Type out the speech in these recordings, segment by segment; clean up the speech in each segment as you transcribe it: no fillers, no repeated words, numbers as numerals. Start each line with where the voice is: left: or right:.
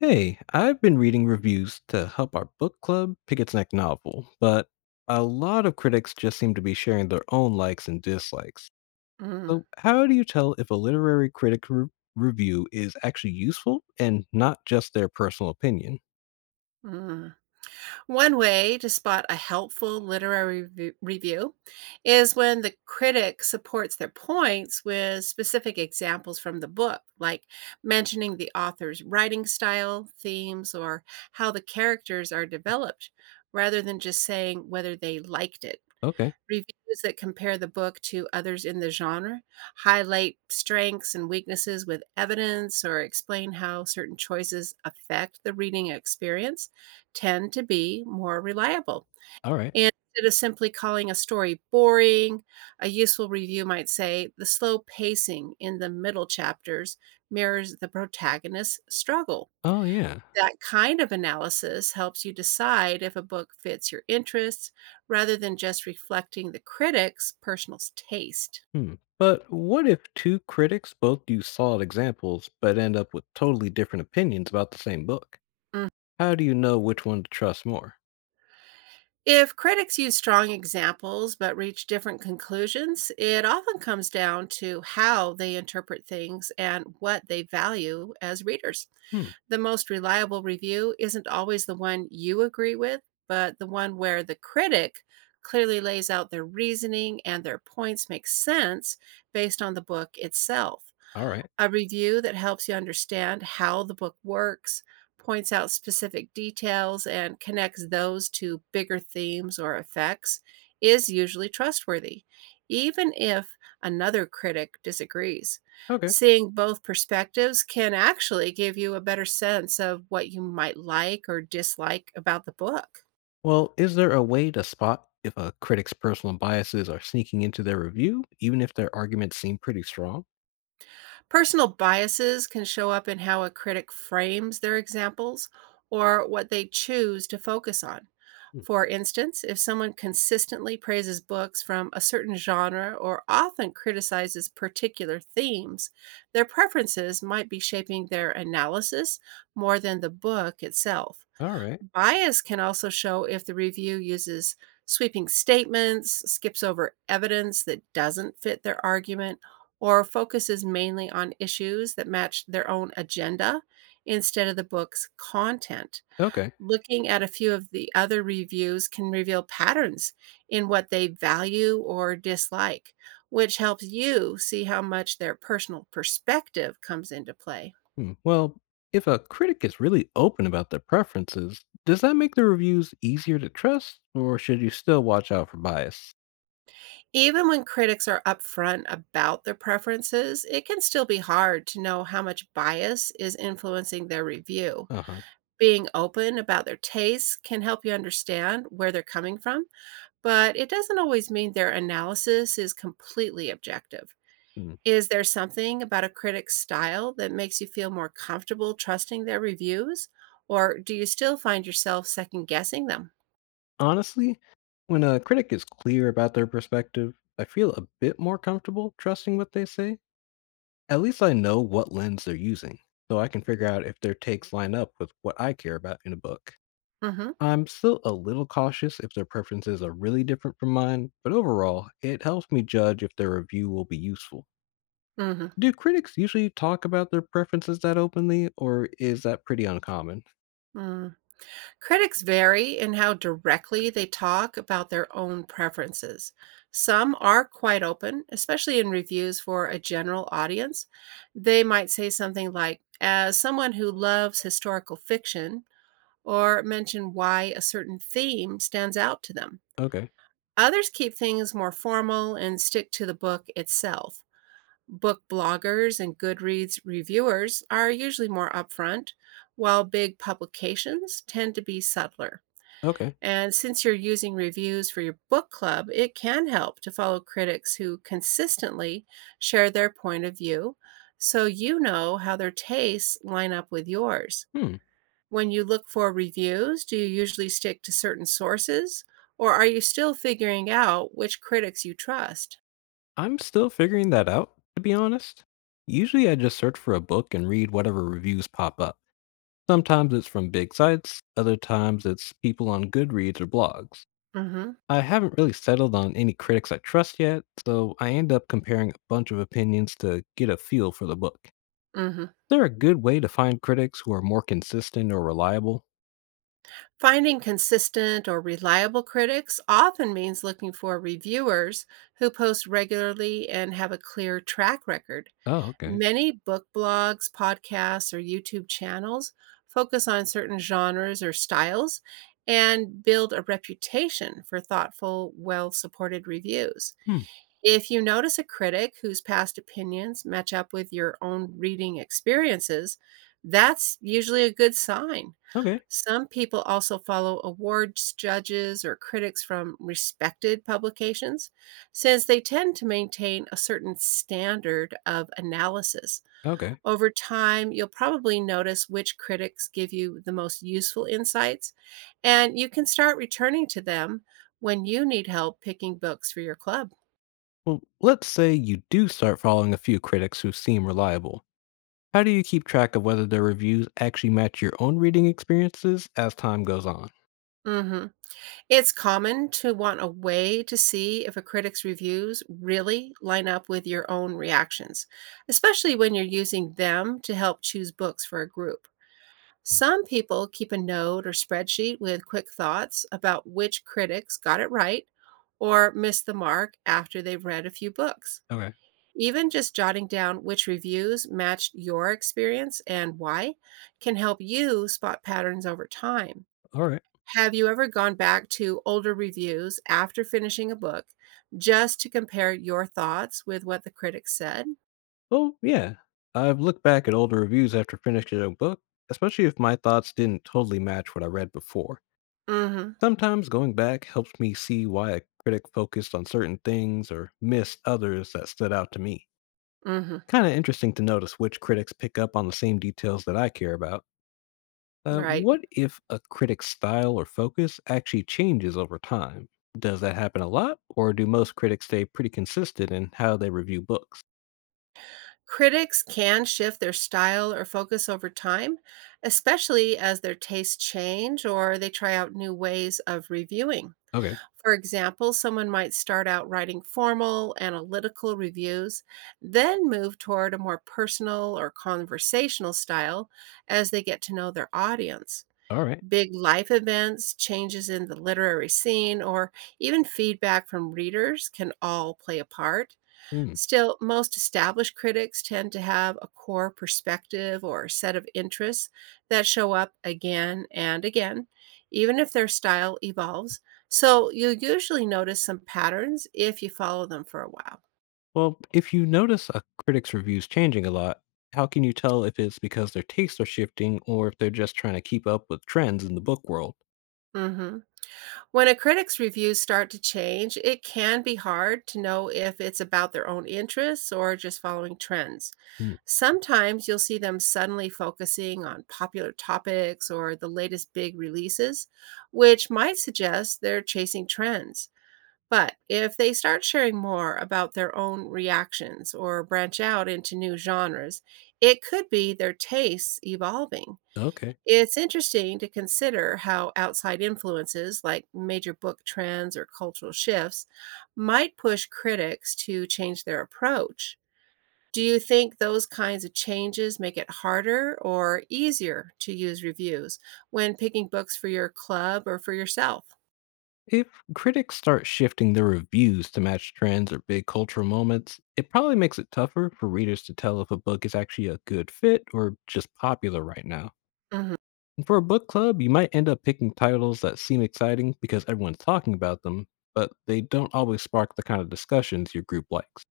left: Hey, I've been reading reviews to help our book club pick its next novel, but a lot of critics just seem to be sharing their own likes and dislikes.
right: Mm,
left: So, how do you tell if a literary review is actually useful and not just their personal opinion?
right: mm. One way to spot a helpful literary review is when the critic supports their points with specific examples from the book, like mentioning the author's writing style, themes, or how the characters are developed, rather than just saying whether they liked it.
left: Okay,
right: Reviews that compare the book to others in the genre, highlight strengths and weaknesses with evidence, or explain how certain choices affect the reading experience tend to be more reliable.
left: all right.
right: And instead of simply calling a story boring, a useful review might say the slow pacing in the middle chapters mirrors the protagonist's struggle.
left: Oh, yeah.
right: That kind of analysis helps you decide if a book fits your interests rather than just reflecting the critic's personal taste.
left: Hmm. But what if two critics both use solid examples but end up with totally different opinions about the same book? How do you know which one to trust more?
right: If critics use strong examples but reach different conclusions, it often comes down to how they interpret things and what they value as readers.
left: Hmm.
right: The most reliable review isn't always the one you agree with, but the one where the critic clearly lays out their reasoning and their points make sense based on the book itself.
left: All right.
right: A review that helps you understand how the book works, points out specific details, and connects those to bigger themes or effects is usually trustworthy, even if another critic disagrees.
left: Okay.
right: Seeing both perspectives can actually give you a better sense of what you might like or dislike about the book.
left: Well, is there a way to spot if a critic's personal biases are sneaking into their review, even if their arguments seem pretty strong?
right: Personal biases can show up in how a critic frames their examples or what they choose to focus on.
left: Hmm,
right: For instance, if someone consistently praises books from a certain genre or often criticizes particular themes, their preferences might be shaping their analysis more than the book itself.
left: all right.
right: Bias can also show if the review uses sweeping statements, skips over evidence that doesn't fit their argument, or focuses mainly on issues that match their own agenda instead of the book's content.
left: Okay.
right: Looking at a few of the other reviews can reveal patterns in what they value or dislike, which helps you see how much their personal perspective comes into play.
left: Hmm, well, if a critic is really open about their preferences, does that make the reviews easier to trust, or should you still watch out for bias?
right: Even when critics are upfront about their preferences, it can still be hard to know how much bias is influencing their review.
left: Uh huh.
right: Being open about their tastes can help you understand where they're coming from, but it doesn't always mean their analysis is completely objective. Is there something about a critic's style that makes you feel more comfortable trusting their reviews, or do you still find yourself second guessing them?
left: Honestly, when a critic is clear about their perspective, I feel a bit more comfortable trusting what they say. At least I know what lens they're using, so I can figure out if their takes line up with what I care about in a book.
right: Hmm.
left: I'm still a little cautious if their preferences are really different from mine, but overall, it helps me judge if their review will be useful. Do critics usually talk about their preferences that openly, or is that pretty uncommon?
right: Hmm. Critics vary in how directly they talk about their own preferences. Some are quite open, especially in reviews for a general audience. They might say something like, as someone who loves historical fiction, or mention why a certain theme stands out to them.
left: Okay,
right: Others keep things more formal and stick to the book itself. Book bloggers and Goodreads reviewers are usually more upfront, while big publications tend to be subtler.
left: okay.
right: And since you're using reviews for your book club, it can help to follow critics who consistently share their point of view so you know how their tastes line up with yours.
left: Hmm,
right: When you look for reviews, do you usually stick to certain sources, or are you still figuring out which critics you trust?
left: I'm still figuring that out, to be honest. Usually I just search for a book and read whatever reviews pop up. Sometimes it's from big sites, other times it's people on Goodreads or blogs.
right: Mhm.
left: I haven't really settled on any critics I trust yet, so I end up comparing a bunch of opinions to get a feel for the book. Is
right: Mhm.
left: there a good way to find critics who are more consistent or reliable?
right: Finding consistent or reliable critics often means looking for reviewers who post regularly and have a clear track record.
left: Oh, okay.
right: Many book blogs, podcasts, or YouTube channels focus on certain genres or styles and build a reputation for thoughtful, well supported reviews.
left: Hmm.
right: If you notice a critic whose past opinions match up with your own reading experiences, that's usually a good sign.
left: Okay.
right: Some people also follow awards judges or critics from respected publications, since they tend to maintain a certain standard of analysis.
left: Okay.
right: Over time, you'll probably notice which critics give you the most useful insights, and you can start returning to them when you need help picking books for your club.
left: Well, let's say you do start following a few critics who seem reliable. How do you keep track of whether their reviews actually match your own reading experiences as time goes on?
right: Mhm. It's common to want a way to see if a critic's reviews really line up with your own reactions, especially when you're using them to help choose books for a group. Some people keep a note or spreadsheet with quick thoughts about which critics got it right or missed the mark after they've read a few books.
left: Okay.
right: Even just jotting down which reviews matched your experience and why can help you spot patterns over time.
left: All right.
right: Have you ever gone back to older reviews after finishing a book just to compare your thoughts with what the critics said?
left: Well, yeah. I've looked back at older reviews after finishing a book, especially if my thoughts didn't totally match what I read before.
right: Mm. Mhm.
left: Sometimes going back helps me see why a critic focused on certain things or missed others that stood out to me.
right: Mm. Mhm.
left: Kind of interesting to notice which critics pick up on the same details that I care about.
right: Right.
left: What if a critic's style or focus actually changes over time? Does that happen a lot, or do most critics stay pretty consistent in how they review books?
right: Critics can shift their style or focus over time, especially as their tastes change or they try out new ways of reviewing.
left: Okay,
right: For example, someone might start out writing formal, analytical reviews, then move toward a more personal or conversational style as they get to know their audience.
left: all right.
right: Big life events, changes in the literary scene, or even feedback from readers can all play a part.
left: Hmm.
right: Still, most established critics tend to have a core perspective or set of interests that show up again and again, even if their style evolves. So you'll usually notice some patterns if you follow them for a while.
left: Well, if you notice a critic's reviews changing a lot, how can you tell if it's because their tastes are shifting or if they're just trying to keep up with trends in the book world?
right: Hmm. When a critic's reviews start to change, it can be hard to know if it's about their own interests or just following trends.
left: Hmm,
right: Sometimes you'll see them suddenly focusing on popular topics or the latest big releases, which might suggest they're chasing trends. But if they start sharing more about their own reactions or branch out into new genres, it could be their tastes evolving.
left: okay.
right: It's interesting to consider how outside influences, like major book trends or cultural shifts, might push critics to change their approach. Do you think those kinds of changes make it harder or easier to use reviews when picking books for your club or for yourself?
left: If critics start shifting their reviews to match trends or big cultural moments, it probably makes it tougher for readers to tell if a book is actually a good fit or just popular right now.
right: Hmm.
left: And for a book club, you might end up picking titles that seem exciting because everyone's talking about them, but they don't always spark the kind of discussions your group likes.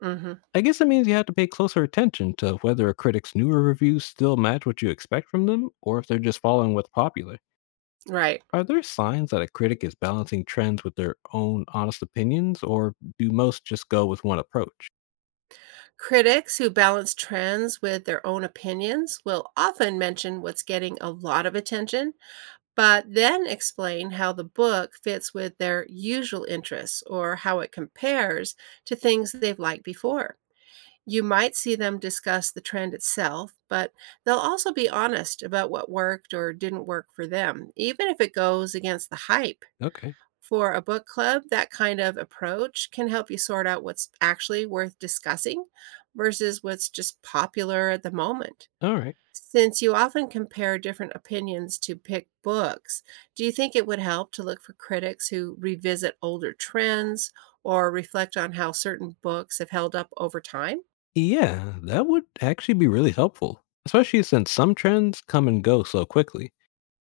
right: Hmm.
left: I guess it means you have to pay closer attention to whether a critic's newer reviews still match what you expect from them or if they're just following what's popular.
right: Right.
left: Are there signs that a critic is balancing trends with their own honest opinions, or do most just go with one approach?
right: Critics who balance trends with their own opinions will often mention what's getting a lot of attention but then explain how the book fits with their usual interests or how it compares to things they've liked before. You might see them discuss the trend itself, but they'll also be honest about what worked or didn't work for them, even if it goes against the hype.
left: Okay,
right: For a book club, that kind of approach can help you sort out what's actually worth discussing versus what's just popular at the moment.
left: all right.
right: Since you often compare different opinions to pick books, do you think it would help to look for critics who revisit older trends or reflect on how certain books have held up over time?
left: Yeah, that would actually be really helpful, especially since some trends come and go so quickly.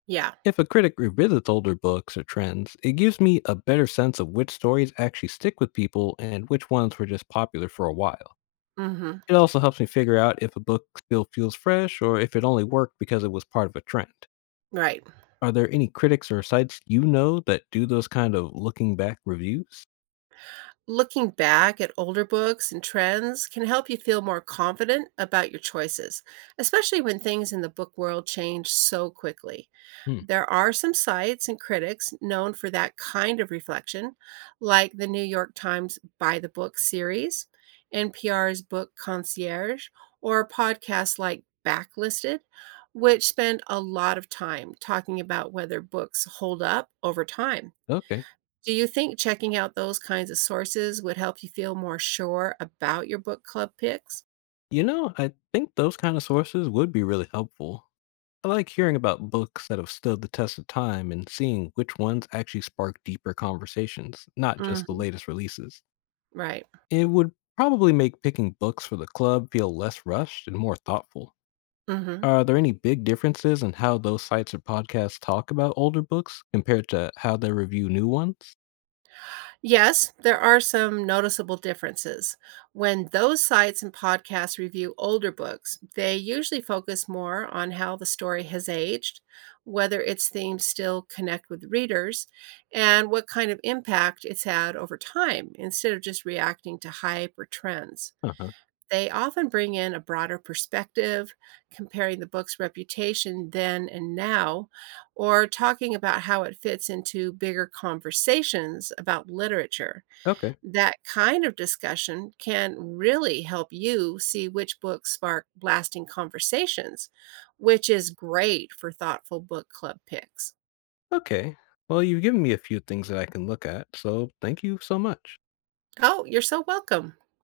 right: Yeah.
left: If a critic revisits older books or trends, it gives me a better sense of which stories actually stick with people and which ones were just popular for a while.
right: Hmm.
left: It also helps me figure out if a book still feels fresh or if it only worked because it was part of a trend.
right: Right.
left: Are there any critics or sites you know that do those kind of looking back reviews?
right: Looking back at older books and trends can help you feel more confident about your choices, especially when things in the book world change so quickly.
left: Hmm.
right: There are some sites and critics known for that kind of reflection, like the New York Times By the Book series, NPR's Book Concierge, or podcasts like Backlisted, which spend a lot of time talking about whether books hold up over time.
left: Okay.
right: Do you think checking out those kinds of sources would help you feel more sure about your book club picks?
left: You know, I think those kind of sources would be really helpful. I like hearing about books that have stood the test of time and seeing which ones actually spark deeper conversations, not just the
right: Mhm.
left: latest releases.
right: Right.
left: It would probably make picking books for the club feel less rushed and more thoughtful.
right: Hmm.
left: Are there any big differences in how those sites or podcasts talk about older books compared to how they review new ones?
right: Yes, there are some noticeable differences. When those sites and podcasts review older books, they usually focus more on how the story has aged, whether its themes still connect with readers, and what kind of impact it's had over time instead of just reacting to hype or trends.
left: Uh-huh.
right: They often bring in a broader perspective, comparing the book's reputation then and now, or talking about how it fits into bigger conversations about literature.
left: Okay.
right: That kind of discussion can really help you see which books spark lasting conversations, which is great for thoughtful book club picks.
left: Okay. Well, you've given me a few things that I can look at, so thank you so much.
right: Oh, you're so welcome.